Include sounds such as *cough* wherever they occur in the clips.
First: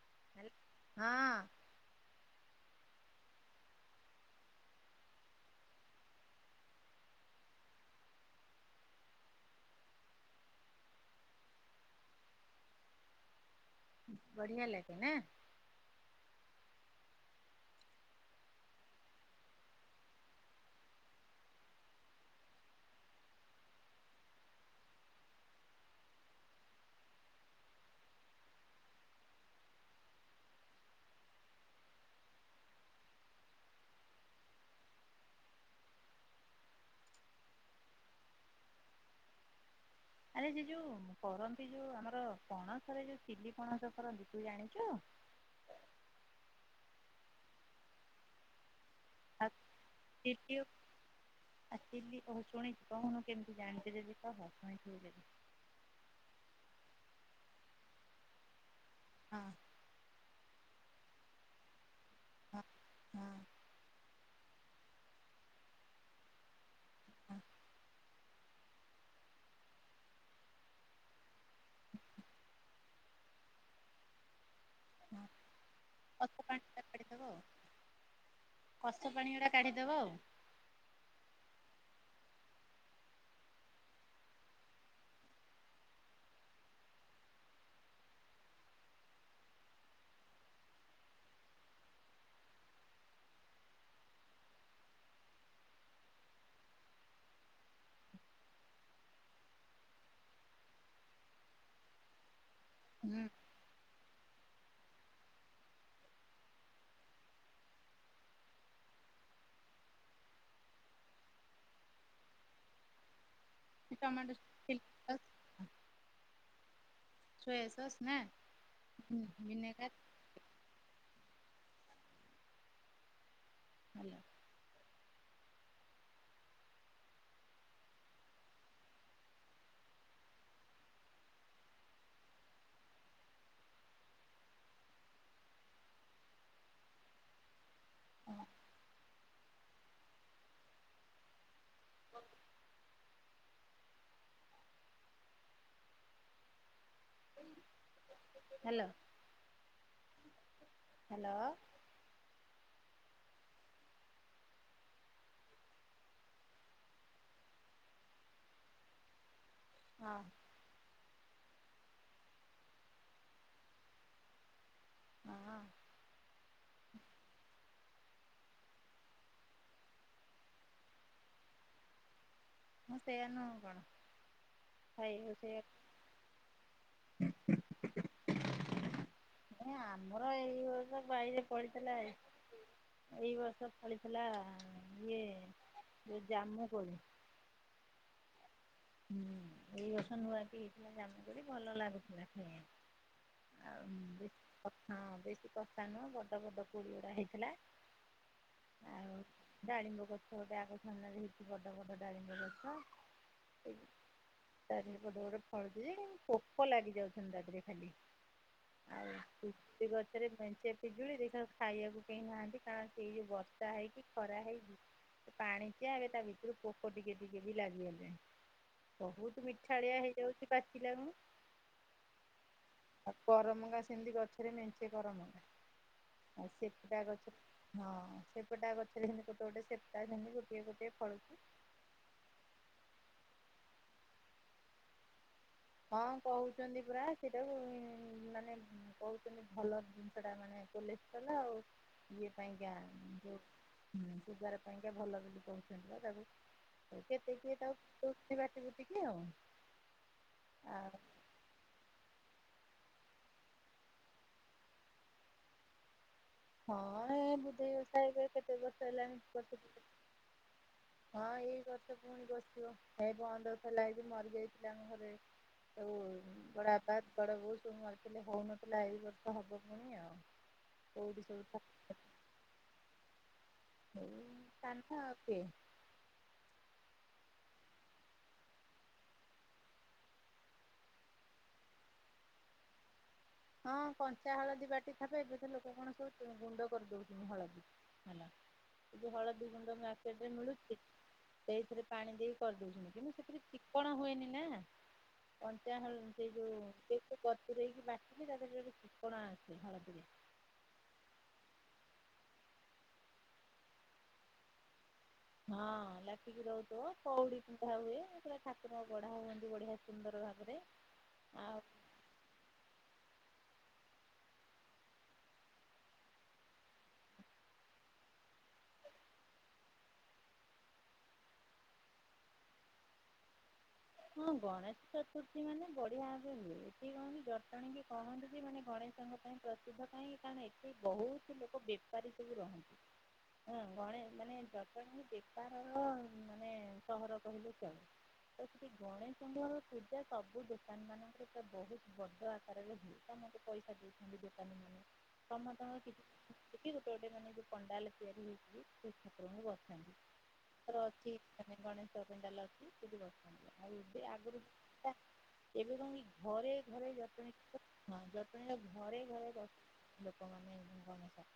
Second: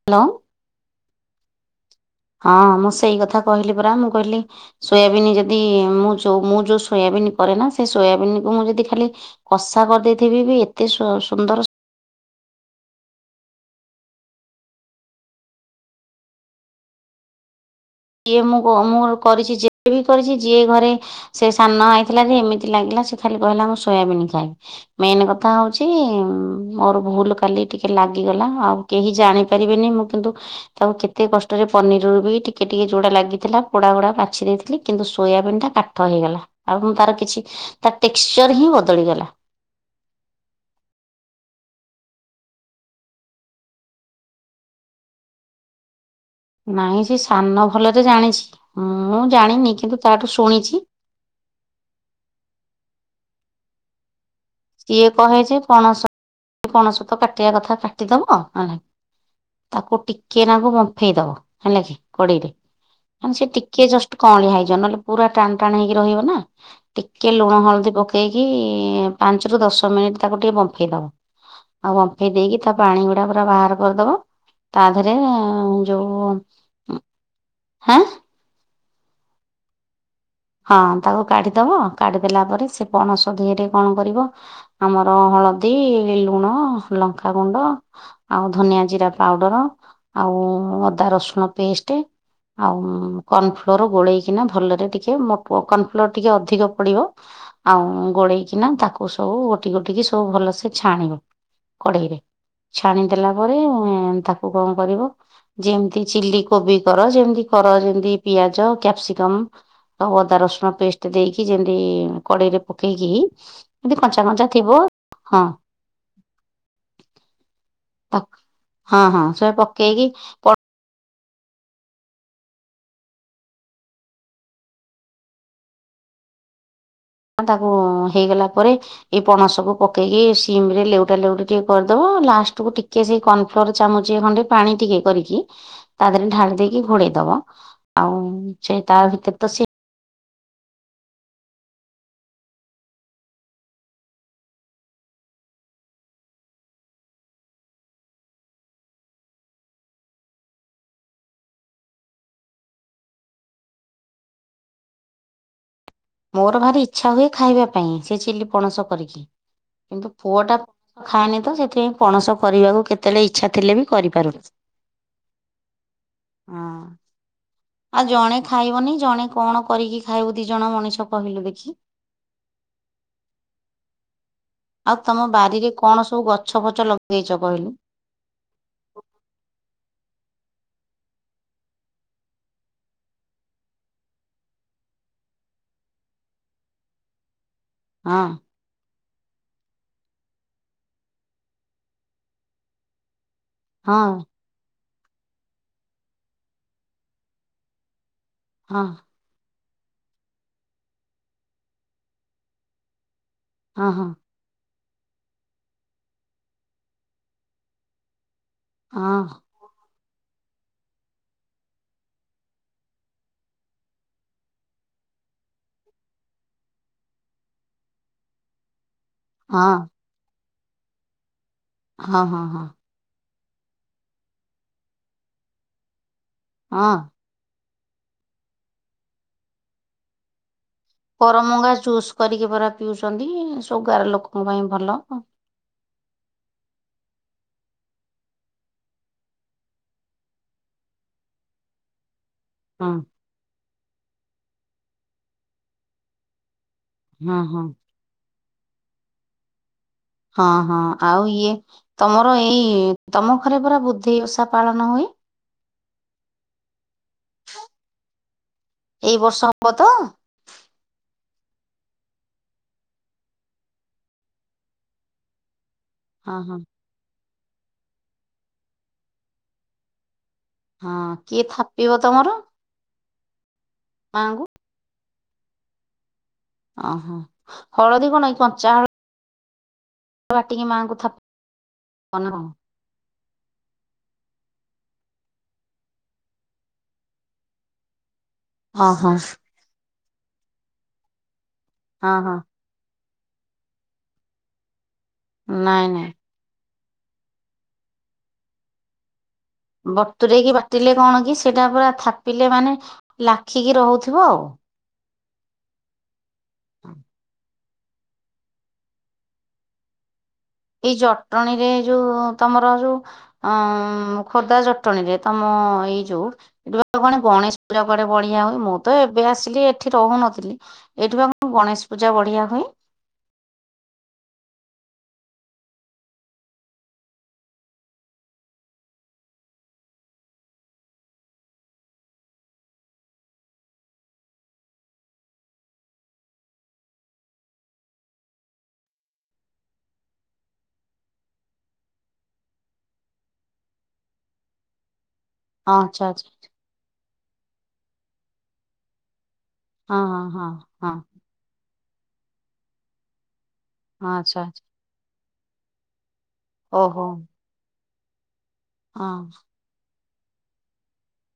Hello. ହଲ ହଁ। ହଁ ମୁଁ ସେଇ କଥା କହିଲି ପରା, ମୁଁ କହିଲି ସୋୟାବିନ୍ ଯଦି ମୁଁ ଯୋଉ ମୁଁ ଯୋଉ ସୋୟାବିନ କରେ ନା, ସେ ସୋୟାବିନ୍ କ ମୁଁ ଯଦି ଖାଲି କଷା କରିଦେଇଥିବି ବି, ଏତେ ସୁନ୍ଦର ବଢିଆ ଲାଗେ ନା ଯିଏ ମୁଁ ମୁଁ କରିଛି ଯିଏ ବି କରିଛି ଯିଏ ଘରେ ସେ ସାନ ଆଇଥିଲା ଯେ ଏମିତି ଲାଗିଲା ସେ ଖାଲି କହିଲା ମୁଁ ସୋୟାବିନ୍ ଖାଇ ମେନ କଥା ହଉଚ ମୋର ଭୁଲ କାଲି ଟିକେ ଲାଗିଗଲା ଆଉ। କେହି ଜାଣି ପାରିବେନି ମୁଁ କିନ୍ତୁ ତାକୁ କେତେ କଷ୍ଟରେ ପନିରରୁ ବି ଟିକେ ଟିକେ ଟିକେ ଯୋଡା ଲାଗିଥିଲା ପୋଡା ଗୋଡା ବାଛି ଦେଇଥିଲି କିନ୍ତୁ ସୋୟାବିନ୍ ଟା କାଠ ହେଇଗଲା। ଆଉ ମୁ ତାର କିଛି ତା ଟେକ୍ସଚର ହିଁ ବଦଳିଗଲା। ଆରେ ଯ ଯୋଉ କରନ୍ତି ଯୋଉ ଆମର ପଣସରେ ଯୋଉ ଚିଲି ପଣସ କରନ୍ତି ତୁ ଜାଣିଚୁ? ନାଇଁ ସେ ସାନ ଭଲରେ ଜାଣିଛି, ମୁଁ ଆଉ ଜାଣିନି କିନ୍ତୁ ତାଠୁ ଶୁଣିଛି। ଆସିଲି ହ ଶୁଣିଛି କଣ, କେମିତି ଜାଣିଛି ଦେବି କହ? ଶୁଣିଥିବି ସିଏ ଯଦି କହେ ଯେ ପଣସ ପଣସ ତ କାଟିବା କଥା କାଟିଦବ ନ ହଁ ଅ ତାକୁ ଟିକେ ନାଙ୍କୁ ବମ୍ଫେଇ ଦବ ହେଲା କି, ହଁ ହଁ କଡେଇରେ ସେ ଟିକେ ଜ କଅଳିଆ ହେଇଯିବ, ନହେଲେ ପୁରା ଟାଣ ଟାଣ ହେଇକି ରହିବ ନା, ଟିକେ ହଁ ଲୁଣ ହଳଦୀ ପକେଇ ଦେଇକି ପାଞ୍ଚ ରୁ ଦଶ ମିନିଟ ତାକୁ ଟିକେ ବମ୍ଫେଇ ଦବ, ଆଉ ବମ୍ଫେଇ ଦେଇକି ତା ପାଣି ଗୁଡା ପୁରା ବାହାର କରିଦବ। ତା ଦେହରେ ହଁ ଯୋଉ କଷ ପାଣି ଟା କାଢିଦବ ଆଉ ହଁ କଷ ପାଣି ଗୁଡ଼ା କାଢ଼ିଦେବା ଆଉ। ହଁ ତାକୁ କାଢିଦବ, କାଢିଦେଲା ପରେ ସେ ପଣସ ଧିରେ କଣ କରିବ? ଆମର ହଳଦୀ, ଲୁଣ, ଲଙ୍କାଗୁଣ୍ଡ। ଆଉ ଧନିଆ ଜିରା ପାଉଡର ଆଉ ଅଦା ରସୁଣ ପେଷ୍ଟ ଆଉ କର୍ଣଫ୍ଲୋର ଗୋଳେଇକିନା ଭଲରେ *unintelligible* କନଫ୍ଲୋର ଟିକେ ଅଧିକ ପଡିବ। ଆଉ ଗୋଳେଇକିନା ତାକୁ ସବୁ ଗୋଟି ଗୋଟିକି ସବୁ ଭଲସେ ଛାଣିବ। କଢେଇରେ, ହୁଁ। ଛାଣିଦେଲା ପରେ ତାକୁ କଣ କରିବ? ଯେମତି ଚିଲି କୋବି କର, ଯେମିତି କର ଯେମତି ପିଆଜ କ୍ୟାପସିକମ ତ ଅଦା ରସୁଣ ପେଷ୍ଟ ଦେଇକି ଯେମିତି କଡେଇରେ ପକେଇକି ହି ଏମିତି କଞ୍ଚା ଟମାଟୋ କଞ୍ଚା ଥିବ ଚିଲି ସସ୍ ହଁ। ସୋୟାସସ୍ ନା, ହଁ ହଁ ସେ ଭିନେଗାର *unintelligible* ହାଲୋ ତାକୁ ହେଇଗଲା ପରେ। ଏଇ ପଣସକୁୁ ପକେଇକି ସିମ ରେ ଲେଉଟା ଲେଉଟା ଟିକେ କରିଦବ ଲାଷ୍ଟ କୁ ଟିକେ ସେ ର ଚାମଚ ଖଣ୍ଡେ ପାଣି ଟିକେ କରିକି ତା ଦେହରେ ଢାଳି ଦେଇକି ଘୋଡେଇ ଦବ। ଆଉ ସେ ତା ଭିତରେ ତ ସେ *inaudible* ହାଲୋ ହାଲୋ ମୋର ଭାରି ଇଛା ହୁଏ ଖାଇବା ପାଇଁ, ସେ ଚିଲି ପଣସ କରିକି, ହଁ କିନ୍ତୁ ପୁଅ ଟା ଖାଏନି ତ, ସେଥିପାଇଁ ପଣସ କରିବାକୁ କେତେବେଳେ ଇଛା ଥିଲେ ବି, କରିପାରେନି। ହଁ ଅଁ ହଁ ଆଉ ଜଣେ ଖାଇବନି ଜଣେ କଣ କରିକି ଖାଇବୁ ଦି ଜଣ ମଣିଷ କହିଲୁ ଦେଖି? ହୁଁ ସେଇୟା ନୁହ ଆଉ କଣ? ଆଉ ତମ ଖାଇବୁ ସେଇଆ ବାରିରେ କଣ ସବୁ ଗଛ ଫଛ ଲଗେଇଛ କହିଲୁ? ଆମର ଏଇର୍ଷ ବାଇରେ ପଡିଥିଲା ଆ ଏଇ ବର୍ଷ ଫଳିଥିଲା ଇଏ ଯୋଉ ଜାମୁ କୋଳି। ହଁ। ହୁଁ ଏଇ ବର୍ଷ ନୂଆ କି ହେଇଥିଲା ଜାମୁ କୋଳି ଭଲ ଲାଗୁଥିଲା ଖାଇ ଆଉ ହଁ ଉଁ ବେ କ ହଁ ବେଶୀ କଷା ନୁହଁ ବଡ ବଡ କୋଳି ଗୁଡା ହେଇଥିଲା। ହଁ। ଆଉ ଡାଳିମ୍ବ ଗଛ ଗୋଟେ ଆଗ ସାମ୍ନାରେ ହେଇଛି ବଡ ବଡ ଡାଳିମ୍ବ ଗଛ। ହଁ ହଁ। ତା ଦିହରେ ବଡ଼ ବଡ଼ ଫଳୁଛି ଯେ ପୋକ ଲାଗି ଯାଉଛନ୍ତି ତା ଦେହରେ ଖାଲି। ଆଉ ହଁ ଠି ସେ ଗଛରେ ମେଞ୍ଚେ ପିଜୁଳି ଦେଖିଲା ବେଳକୁ ଖାଇବାକୁ କେହିଁ ନାହାନ୍ତି କାରଣ ସେଇ ଯୋଉ ବର୍ଷା ହେଇକି ଖରା ହେଇକି। ସେ ପାଣିିଚିଆ ଏବେ ତା ଭିତରେ ପୋକ ଟିକେ ଟିକେ ବି ଲାଗିଗଲେଣି ବହୁ ହଁ ମିଠାଳିଆ ହେଇଯାଉଛି ପାଚିଲା ଖିଣୁ। ହଁ ହଁ ହଁ। ଆଉ କରମଙ୍ଗା ସେମିତି ଗଛରେ ମେଞ୍ଚେ କରମଙ୍ଗା ଆଉ ହଁ ସେପଟା ଗଛରେ। ହଁ ସେପଟା ଗଛରେ ସେମିତି ଗୋଟେ ଗୋଟେ ସେପଟା ସେମିତି ଗୋଟିଏ ଗୋଟିଏ। ଫଳୁଛି। କରମଙ୍ଗା ଜୁସ୍ କରିକି ପରା ପିଉଛନ୍ତି ସୁଗାର ଲୋକଙ୍କ ପାଇଁ ଭଲ। ହଁ କହୁଛନ୍ତି ପରା ସେଇଟାକୁ ଉଁ ମାନେ କହୁଛନ୍ତି ଭଲ ଜିନିଷ ଟା ମାନେ କୋଲେଷ୍ଟ୍ରଲ ଆଉ। ଇଏ ପାଇଁକା ଉଁ ଯୋଉ ଉଁ ସୁଗାର ପାଇଁକା ଭଲ ବୋଲି କହୁଛନ୍ତି ତ ତାକୁୁ। କେତେ ହଁ କିଏ ହଁ ତାକୁ ପିଉଛନ୍ତି ବାଟି ବୁଟିକି ଆଉ। ହଁ ହଁ ଆଉ ଇଏ ତମର ଏଇ ତମ ଘରେ ପରା ବୁଧେଇ ଓଷା ପାଳନ ହୁଏ। ହଁ ଏ ବୋଧେଇ ଓସା ଏବେ କେତେ ବର୍ଷ ଏଇ ହେଲାଣି ବର୍ଷ ବର୍ଷେ ହବ ଦି ତ? ହଁ ଏଇ ବର୍ଷ ପୁଣି ବସିବ ଏଇ ବନ୍ଦ ଥିଲା ହେଇ ମରିଯାଇଥିଲି ଆଙ୍କ ଘରେ। କଉ ଉଁ ହଁ ହଁ ବଡ଼ାପା। ବଡ ବୋଉ ସବୁ ମାରିଥିଲେ ହଉନଥିଲା ଏଇ ବର୍ଷ ହବ ପୁଣି ଆଉ ହଁ କୋଉଠି କିଏ ସବୁ ଫ ଥାପିବ ମା ଙ୍କୁ। କାହ୍ନା ଆଉ କିଏ। ଓହୋ ହଳଦୀ କଣ ଏଇ କଞ୍ଚା ହ ବାଟିକି ମାଆଙ୍କୁ ଥାପନା କ ହଁ କଞ୍ଚା ହଳଦୀ ବାଟି ଥାପେ ଏବେ ସେ ଲୋକ କଣ ସବୁ ଗୁ-ଗୁଣ୍ଡ କରିଦଉଛନ୍ତି ହଳଦୀ। ହେଲା ଏଇ ଯୋଉ ଓହୋ ହଳଦୀ ଗୁଣ୍ଡ ମାର୍କେଟରେ ମିଳୁଛି ସେଇଥିରେ। ହଁ ପାଣି ହଁ ଦେଇକି କରିଦଉଛନ୍ତି କିନ୍ତୁ ସେଥିରେ ଚିକଣ ହୁଏନି ନା କଞ୍ଚା ନାଇଁ ନାଇଁ ହଳ ସେଇ ଯଉ ସେ କୁ ବତୁରେଇକି ବାଟିଲେ ତା ଦେହରେ ଗୋଟେ ଚିକଣ ଆସେ ହଳଦୀ ରେ। ବତୁରେଇକି ବାଟିଲେ କଣ କି ସେଇଟା ପୁରା ଥାପିଲେ ମାନେ ଲାଖିକି ରହୁଥିବ ଆଉ। ହଁ ଲାଖିକି ରହୁଥିବ କଉଡି। ପିନ୍ଧା ହୁଏ ପୁରା ଠାକୁର ଗଢା ହୁଅନ୍ତି ବଢିଆ ସୁନ୍ଦର ଭାବରେ। ଏଇ ଆଉ ଜଟଣୀ ରେ ଯୋଉ ତମର ଯୋଉ। ଅଁ ମ ଖୋର୍ଦ୍ଧା ଜଟଣୀ ରେ ତମ ଏଇ ଯୋଉ। ଏଠି ପା କଣ ଗଣେଶ ପୂଜା କୁଆଡ଼େ ବଢିଆ ହୁଏ ମୁଁ ତ ଏବେ ଆସିଲି ଏଠି ରହୁନଥିଲି। ଏଇଠି ପା କଣ ଗଣେଶ ପୂଜା ବଢିଆ ହୁଏ। ହଁ ଗଣେଶ ଚତୁର୍ଥୀ ମାନେ ବଢିଆ ସେ ହୁଏ ଏଠି କହନି ଜଟଣୀ କି କହନ୍ତି କି ମାନେ ଗଣେ ଶଙ୍କ ପାଇଁ ପ୍ରସିଦ୍ଧ କାହିଁକି କାରଣ ଏଠି ବହୁତ ଲୋକ ବେପାରୀ ସବୁ ରହନ୍ତି। ହଁ ଗଣେ ମାନେ ଜଟଣୀକୁ ବେପାରର ଉଁ ମାନେ ସହର କହିଲେ ଚଳେ। ତ ସେଠି ଗଣେଶଙ୍କର୍ ପୂଜା ସବୁ ଦୋକାନ ମାନଙ୍କରେ ପୁରା ବହୁତ ବଡ ଆକାରରେ ହୁଏ। ସମସ୍ତେ ପଇସା ଦେଇଛନ୍ତି ଦୋକାନୀ ମାନେ। ସମସ୍ତଙ୍କର କି ଆଚ୍ଛା ଆଚ୍ଛା *unintelligible* ଗୋଟେ ଗୋଟେ ମାନେ ଏଇ ଯୋଉ ପଣ୍ଡାଲ ତିଆରି ହେଇଛିି ସେଇ ଠାକୁରଙ୍କୁ ବ ସାନ୍ତି ହଁ ହଁ ହଁ ତାର ହଁ। ଅଛି। *unintelligible* ଗଣେଶ ପେଣ୍ଡାଲ ଅଛି ସେଠି ବସାନ୍ତି ଆଉ ଏବେ ହଁ ଆଗରୁ ଆଚ୍ଛା ଆଚ୍ଛା ପା ଏବେ କଣ କି ଘରେ ଘରେ ଓହୋ ଜଟଣୀ ହଁ ଜଟଣୀର ଘରେ ଘରେ ହଁ। ବ ଲୋକମାନେ ଗଣେଶ।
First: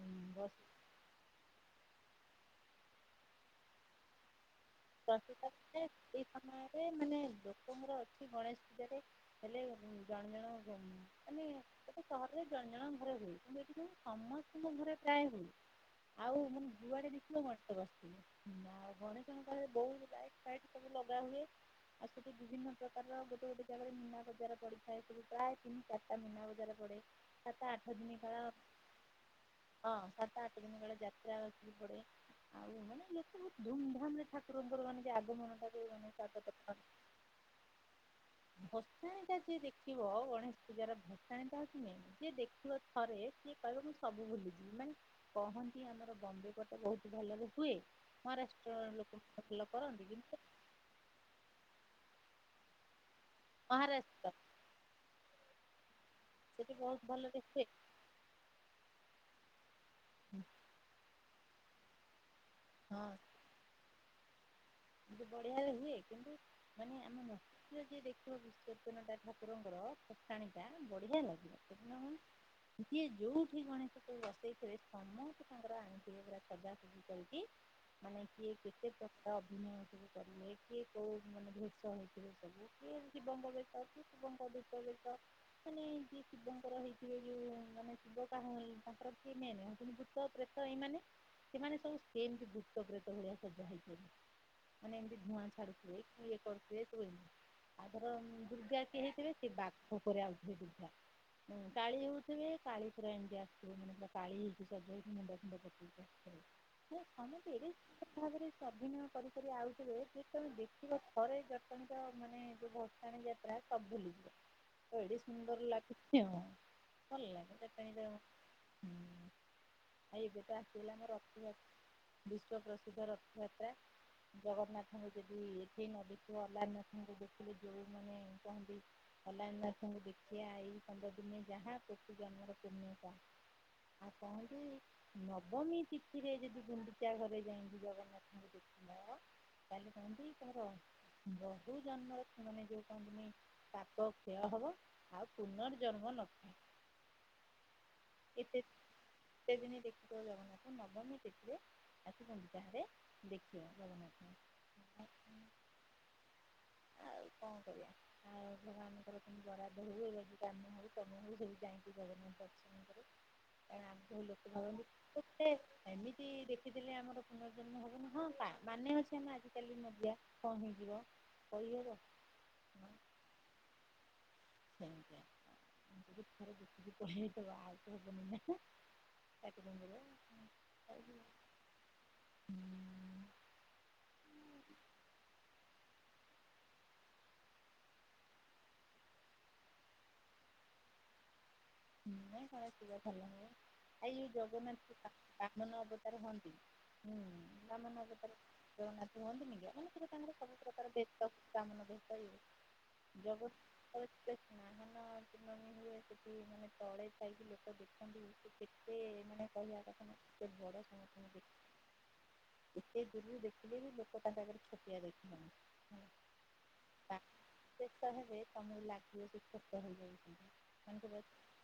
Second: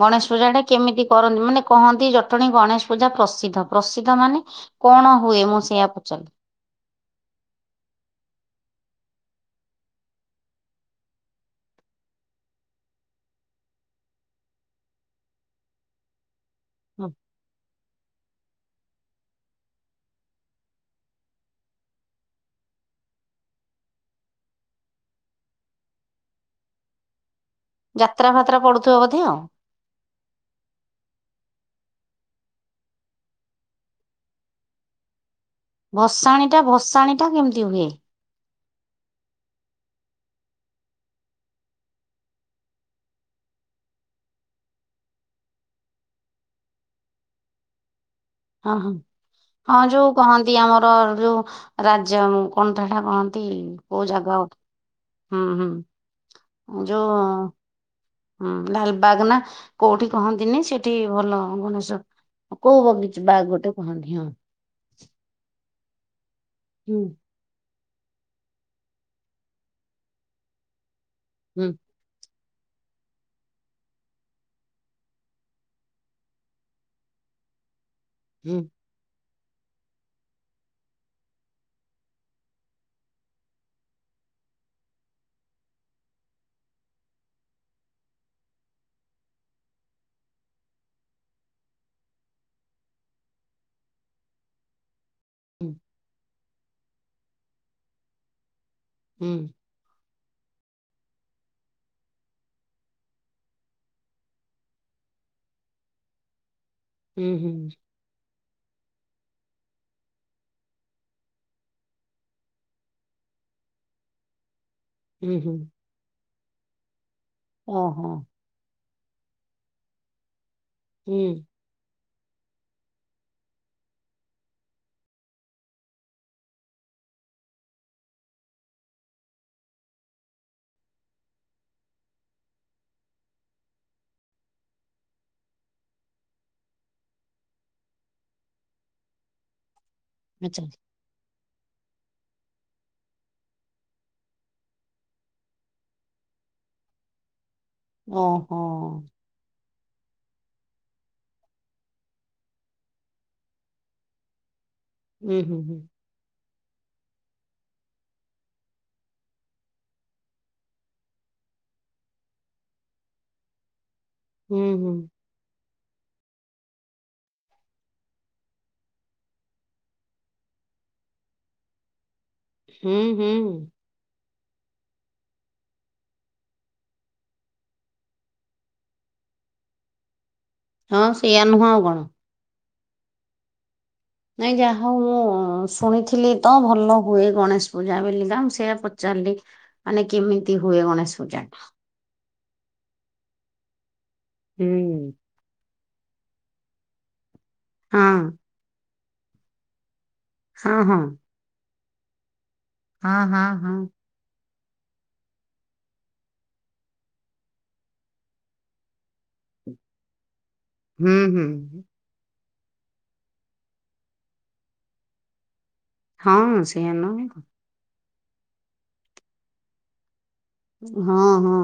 ଗଣେଶ ପୂଜା ଟା ବସି କେମିତି କରନ୍ତି ମାନେ କହନ୍ତି ଜଟଣୀ ଗଣେଶ ପୂଜା ପ୍ରସିଦ୍ଧ ପ୍ରସିଦ୍ଧ ମାନେ? କଣ ହୁଏ ମୁଁ ସେୟଆ ପଚାରିଲି। ସେ ମାନେ ଲୋକଙ୍କର ଅଛି ଗଣେଶ ପୂଜାରେ ହେଲେ ଜଣେ ଜଣ ମାନେ ଗୋଟେ ସହରରେ ଜଣେ ଜଣ ଘରେ ହୁଏ। କିନ୍ତୁ ଏଠି ଯ ସମସ୍ତଙ୍କ ଘରେ ପ୍ରାୟ ହୁଏ। ଆଉ ମୁଁ ଯୁଆଡେ ହୁଁ। ଦେଖିବ ମ ତ ବସିଥିଲି ଆଉ ଗଣେଶ ମ ବହୁତ ଗାଇ ଫାଇଟ ସବୁ ଲଗା ହୁଏ। ଆଉ ସେଠି ବିଭିନ୍ନ ପ୍ରକାରର ଗୋଟେ ଗୋଟେ ଜାଗାରେ ନିନା ବଜାର ପଡିଥାଏ। ସେଠ ପ୍ରାୟ ତିନି ଚାରି ମିନା ବଜାର ପଡ଼େ ଆତା ଆଠ ଦିନିନ ଯାତ୍ରା କାଳ ଫାତ୍ରା ପଡୁଥିବ ବୋଧେ ଆଉ। ହଁ ସାତ ଆଠ ଦିନ ବେଳେ ଯାତ୍ରା ଆସିଲି ପଡେ ଆଉ ମାନେ ଏତେ ବହୁତ ଧୁମଧାମ ରେ ଠାକୁରଙ୍କର ମାନେ ଆଗମନଟା ଭସାଣି ଟା ଭସାଣି ଟା କେମିତି ହୁଏ। ଭସାଣି ଟା ଯିଏ ଦେଖିବ ଗଣେଶ ପୂଜାର ଭସାଣିଟା ମେନ। ଯିଏ ଦେଖିବ ଥରେ ସିଏ କହିବ ମୁଁ ସବୁ ଭୁଲିଯିବି ମାନେ କହନ୍ତି ଆମର ବମ୍ବେ ପଟ ବହୁତ ଭଲରେ ହୁଏ। ହଁ ମହାରାଷ୍ଟ୍ର ହଁ। ଲୋକ ହଁ ଯୋଉ କହନ୍ତି ଆମର ଯୋଉ ରାଜ କଣ ତ ହେଟା ମହାରାଷ୍ଟ୍ର ଜାଗା ହୁଁ ହୁଁ। ସେଠି ବହୁତ ଯୋଉ ଭଲ ଦେ ହୁଁ ଲାଲବାଗ ନା କୋଉଠି କହନ୍ତିନି ସେଠି ଭଲ ଗଣେଶ ଆଉ କୋଉ ବଗିଚ ବାଘ ଗୋଟେ କହନ୍ତିି ହଁ। ଏ ବଢିଆରେ ହୁଏ କିନ୍ତୁ ମାନେ ହୁଁ ଆମେ ଯ ଦେଖୁ ବିଶ୍ୱର୍ଜନତା ଠାକୁରଙ୍କର ଫଠାଣିଟା ବଢ଼ିଆ ଲାଗେଛି। ହୁଁ। *unintelligible* ଯିଏ ଯୋଉଠି ଗଣେଶକୁ ବସେଇଥିଲେ ସମସ୍ତେ ତାଙ୍କର ଆଠିବେ ପୁରା ସଜା। ମାନେ କିଏ ହୁଁ। କେତେ କ ଦିନ ସବୁ କରିଲେ କିଏ କେଉଁ ମାନେ ଭେଷ ହେଇଥିଲେ। ସବୁ କିଏ ଜୀବ ମଗାଇଥାରୁଛି। କମ୍ *unintelligible* ମାନେ ଯିଏ ଶିବଙ୍କର ହେଇଥିବେ ଯୋଉ ମାନେ ଶିବ କା ତାଙ୍କର ସଏ ମେନେଉୁ ଦୁ ପ୍ରେତ ଏଇମାନେ ସେମାନେ ସବୁ ସେମତି ଦୁଃଖ ପ୍ରେତ ଭଳିଆ ସବା ହେଇପାରିବ। ମାନେ ଏମିତି ଧୂଆଁ ଛାଡୁଥିବେ କି ଇଏ କରୁଥିବେ କୁଏନି ଆଉ ଧର ଦୁର୍ଗା ହୁଁ ହେଇଥିବେ ସେ ବାଘ ଉପରେ ଆଉ ବୁଥିଲା। କାୀ ହଉଥେ କାଳି ପୁରା ଏମିତି ଆସିଥିବ ମେ କାଳି ହେଇଛି ସବୁ ମୁଣ୍ଡ ଫଣ୍ଡକେଇ ଆ ହେଲେ ହୁଁ ସମେ ହୁଁ ତ ଏବେ ହୁଁ ସୁନ୍ଦର ଭାବରେ ସଭିନୟ କରିିକରି ଆଉଥିବେ ଯେ ତୁମେ ଦେଖିବ ଘରେ ଜଟଣ ତ ମାନେ ଯେଉଁ ବଷାଣି ଯାତ୍ରା ସବ ଭୁଲିଯିବ। ଏଡି ହୁଁ ହୁଁ ସୁନ୍ଦର ଲାଗଛି ଭଲ ଲାଗ ଚଟଣି ଦେ ଓହୋ ହୁଁ ଆଉ ଏବେ ତ ଆସିଲା ହୁଁ ରଥ ଯା ବିଶ୍ଵ ପ୍ରସିଦ୍ଧ ରଥଯାତ୍ରା। ଜଗନ୍ନାଥଙ୍କୁ ଯଦି ଏଠେଇ ନ ଦେଖିବ ଅହ୍ଲାଲିନାଥଙ୍କୁ ଦେଖିଲେ ଯୋଉ ମାନେ କହନ୍ତି। ହଲାନ ଦାସଙ୍କୁ ଦେଖିିବା ଏଇ ପନ୍ଦର ଦିନେ ଯାହା ପ୍ରତୁ ଜମର ପୁଣ୍ୟତା ଆଉ ପହଞ୍ଚ ନବମୀ ତିଥିରେ ଯଦି ଗୁଣ୍ଡିଚା ଘରେ ଯାଇନ୍ତି ଜଗନ୍ନାଥଙ୍କୁ ମ କାଲି କହନ୍ତି ଆଚ୍ଛା ତୋର ବହୁୂ ଜନ୍ମରେ ମାନେ ଯୋଉ କହନ୍ତିନି ପାକ କ୍ଷୟ ହବ ଆଉ ପୁନର୍ଜନ୍ମ ନବ। ଓହୋ। ସେତ ଦିନେ ଦେଖିଥ ଜଗନ୍ନାଥ ନବମୀ ତିଥିରେ ଆସିୁଛନ୍ତି ତାହାରେ ସ୍ବୟଂ ଜଗନ୍ନାଥ। ହୁଁ ହୁଁ। ଆଉ କଣ କରିବା। ଆଉ ଭଗାନଙ୍କର ବରାଦ ହଉ ଏବଂ କାମ ହଉ କମ ହଉ ସେଠି ଯାଇକି ଜଗନ୍ନାଥ ଦର୍ଶନ କରୁ। ଆ ଲ କି ଭ ହୁଁ ହୁଁ *unintelligible* ସେ ଏମିତି ଦେଖିଥିଲେ ଆମର ପୁନର୍ଜନ୍ମ ହବନି ହଁ ମାନେ ଅଛି ଆମେ ଆଜିିକାଲି ନଦଆ କଣ ହେଇଯିବ। କହି ହେବ। ହୁଁ ହୁଁ। *unintelligible* ଏତେଦିନି ପରେ। ହଁ ସେଇୟା ନୁହଁ ଆଉ କଣ। ହୁଁ ନାଇଁ ଯାହା ହଉ ମୁଁ ଶୁଣିଥିଲି ତ ଭଲ ହୁଏ ଗଣେଶ ପୂଜା ବୋଲିିକା ମୁଁ ସେଆ ପଚାରିଲି। ମାନେ କେମିତି ହୁଏ ଗଣେଶ ପୂଜା ଟା? *unintelligible* ଆଏଇ ଯୋଉ ଜଗନ୍ନାଥ ହୁଁ। *unintelligible* ବାମନ ଅବତାରେ ହୁଅନ୍ତି ହୁଁ ବାମନ ଅବତାରେ ହଁ ଜଗନ୍ନାଥ ହୁଅନ୍ତିନିକି ମାନେ ସେଟା ତାଙ୍କର ସବୁ ହଁ ପ୍ରକାର ହଁ ବ୍ୟସ୍ତ କାମନା ଦେଇପାରିବେ ହଁ ହଁ ଜୋଗ ହଁ *unintelligible* ମାନ ହୁଏ ସେଠି ମାନେ ତଳେ ଥାଇକି ଲୋକ ଦେଖନ୍ତି କେତେ ମାନେ କହିବା କଥା ନୁହ କେତେ ବଡ। ହୁଁ *unintelligible* ହୁଁ। ଏତେ ଦୂରରୁ ଦେଖିଲେବି ଲୋକ ତାଙ୍କ ଆଗରେ ଛୋଟିଆ ଦେଖାହବ। ହଁ ସେଆ ନୁହେଁ। ଚେକ୍ କରାହୁଏ ତମକୁ ଲାଗିବ ସେଛୋଟ ହେଇଯାଉଚି। ହଁ ହଁ।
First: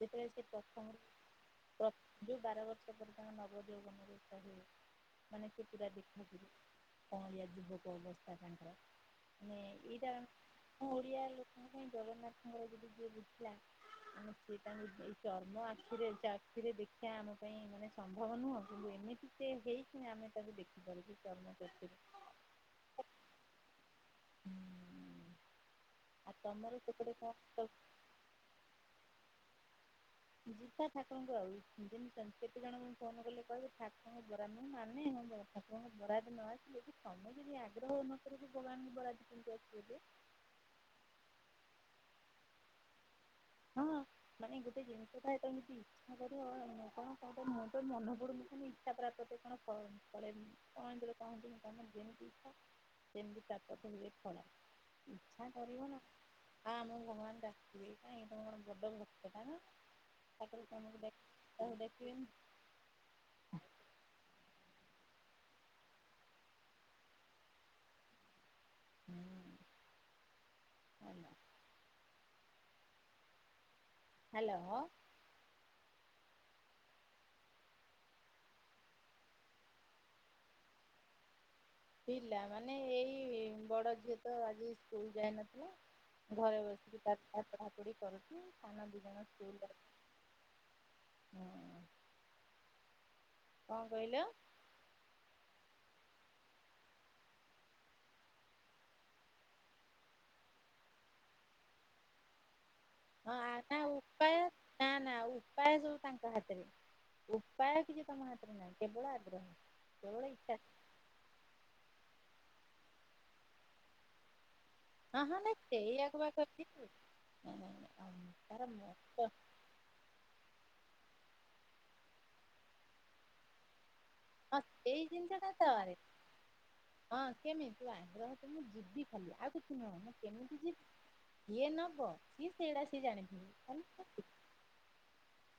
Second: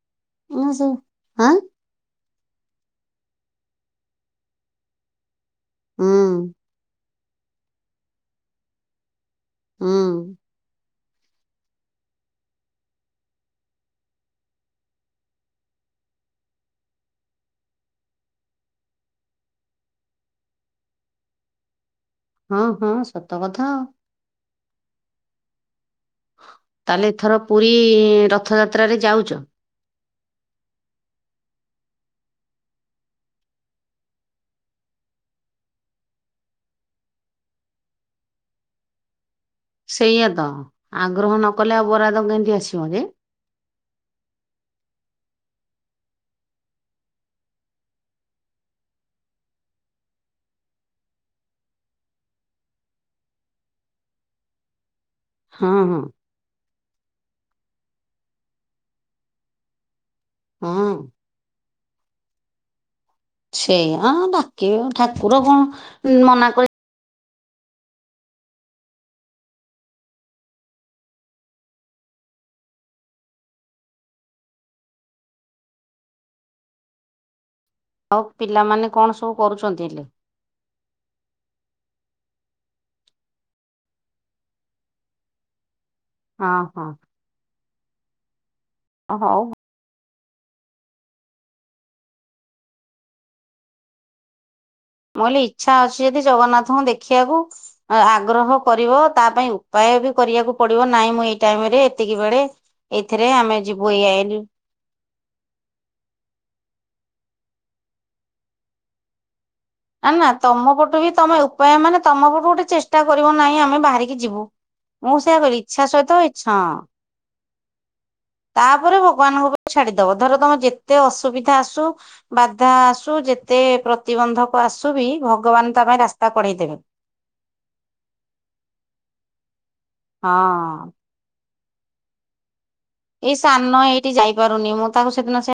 ଯେତେବେଳେ ସେ ପ୍ରଥମରୁ ଆଁ ପ୍ର ଯୋଉ ବାର ବର୍ଷ ପର୍ଯ୍ୟନ୍ତ ନବଦଉବନ ରୁପ ହୁଏ ମାନେ ସେ ପୁରା ହୁଁ ଦେଖା କରି କଅଁଳିଆ ଯୁବକ ଅବସ୍ଥା ତାଙ୍କର। ମାନେ ହୁଁ ଏଇଟା ଆମ ଓଡିଆ ଲୋକଙ୍କ ପାଇଁ ଜଗନ୍ନାଥଙ୍କର ଯଦି ଯିଏ ବୁଝିଲା ମାନେ ସେ କାତାଙ୍କୁ ଏଇ ଚର୍ମ ଆଖିରେ ସେଆଖିରେ ଦେଖିବା ଆମ ପାଇଁ ମାନେ ସମ୍ଭବ ନୁହଁ କିନ୍ତୁ ଏମିତି ସେ ହେଇକି ଆମେ ତାକୁ ଦେଖିପାରୁିବୁ ଚ୍ମଚତିରେ ହଁ ହଁ ସତ କଥା। ଆଉ ତମର ତାହେଲେ ସେପଟେ ଏଥର କଣ ପୁରୀ ରଥଯାତ୍ରାରେ ଯାଉଛ? ଜିତା ଠାକୁରଙ୍କର ଆଉ ଜି କେତେ ଜଣଙ୍କୁ ଫୋନ୍ କଲେ କହିବ ଠାକୁରଙ୍କ ଦରାମ ମାନେ ଆପଣଙ୍କ ବଡାରେ ନଆସିଲେ କିତମେ ଯଦି ଆଗ୍ରହ ନକର କିଭଗବାନଙ୍କୁ ବରାଦ କେମିତି ଆସ ସେଇଆ ତ ଆଗ୍ରହ ନ କଲେ ଆଉ ବରାଦ କେମତି ଆସିବ ଯେ। ହଁ ମାନେ ଗୋଟେ ଜିନିଷଟଥାଏ ଏମିତି କଣ କରିବ ମୁଁ ତୋ ମନକୁ *unintelligible* ଇଚ୍ଛା ପ୍ରାପ୍ତ ଟିଏ କଣ ଫଳେନି କଣ କଁ *unintelligible* ଯେମିତିଥ ସେମିତି ପାପ ପୂନ୍ୟ ଫଳ ଇଚ୍ଛା ହଁ କରିବ ହଁ ନା ଆ ମୁଁ ଭଗବାନ ଡାକିବେ। କାଇଁ ତମ କଣ ବଡ଼ ଭକ୍ତଟାପା ତାପରେ ହଁ। ତମକୁ ଦେଖ ତାକୁ ଦେଖିବେନି ସେଇଆ ଡାକିବେ କ ଠାକୁର କଣ ମନା କରି ହୁଁ ଭଲ। ହ୍ୟାଲୋ। ଅଉ ପିଲାମାନେ କଣ ସବୁ କରୁଛନ୍ତି ଏଇଲେ? ପିଲାମାନେ ଏଇ ବଡଝିଅ ତ ଆଜି ସ୍କୁଲ ଯାଇନଥିଲା। ହଁ ଘରେ ହଁ ବସିକି ପାଠ ପଢାପଢ଼ି କରୁଚି ସାନ ଦିଜଣ ହଉ ମୁଁ ସ୍କୁଲ ଗଲେ। ହଁ। କଣ କହିଲ? ମୁଁ କହିଲି ଇଛା ଅଛି ଯଦି ଜଗନ୍ନାଥଙ୍କୁ ଦେଖିବାକୁ ଆଗ୍ରହ କରିବ ତା ପାଇଁ ଉପାୟ ବି କରିବାକୁ ପଡିବ ନାଇଁ ମୁଁ ଏଇ ଟାଇମ ରେ ଏତିକି ବେଳେ ଏଇଥିରେ ଆମେ ଯିବୁ ଏଇ ଆଇନି ନାଁ ନାଁ ଉପାୟ ସବୁ ତାଙ୍କ ହାତେରେ। ଉପାୟ କିଛି ତମ ହାତରେ ନାହିଁ କେବଳ ଆଗ୍ରହ। କେବଳ ଆନା ଇଚ୍ଛା ତମ ପଟୁ ବି ତମେ ଉପାୟ ମାନେ ତମ ପଟୁ ଗୋଟେ ଚେଷ୍ଟା କରିବ ନାହିଁ ଆମେ ବାହାରିକି ଯିବୁ। ମୁଁ ହଁ ସେଇଆ ହଁ ନାଇଁ କହିଲି ଇଛା ସେଇଆକୁ ସହିତ ବା ଇଚ୍ଛା ହଁ କହିଲି। ତାର ତାପରେ ଭଗବାନଙ୍କ ଉପ ଛାଡିଦବ ଧର ତମେ ଯେତେ ଅସୁବିଧା ଆସୁ ବାଧା ଆସୁ ଯେତେ ପ୍ରତିବନ୍ଧ ହଁ ଆସୁ ବିି ଭଗବାନ ତା ପାଇଁ ରାସ୍ତା କଢେଇ ଦେବେ। ଅଁ କେମିତି ଆଗ୍ରହ ତ ମୁଁ ଯିବି ଖାଲି ଆଉ କିଛି ନୁହଁ ମୁଁ କେମିତି ହଁ ଯିବି କିଏ ନବ କିସେଡ଼ା ସେଜାଣିଥିବ ଖାଲି ପାରୁନି ମୁଁ ତାକୁ ସେଦିନ ସେ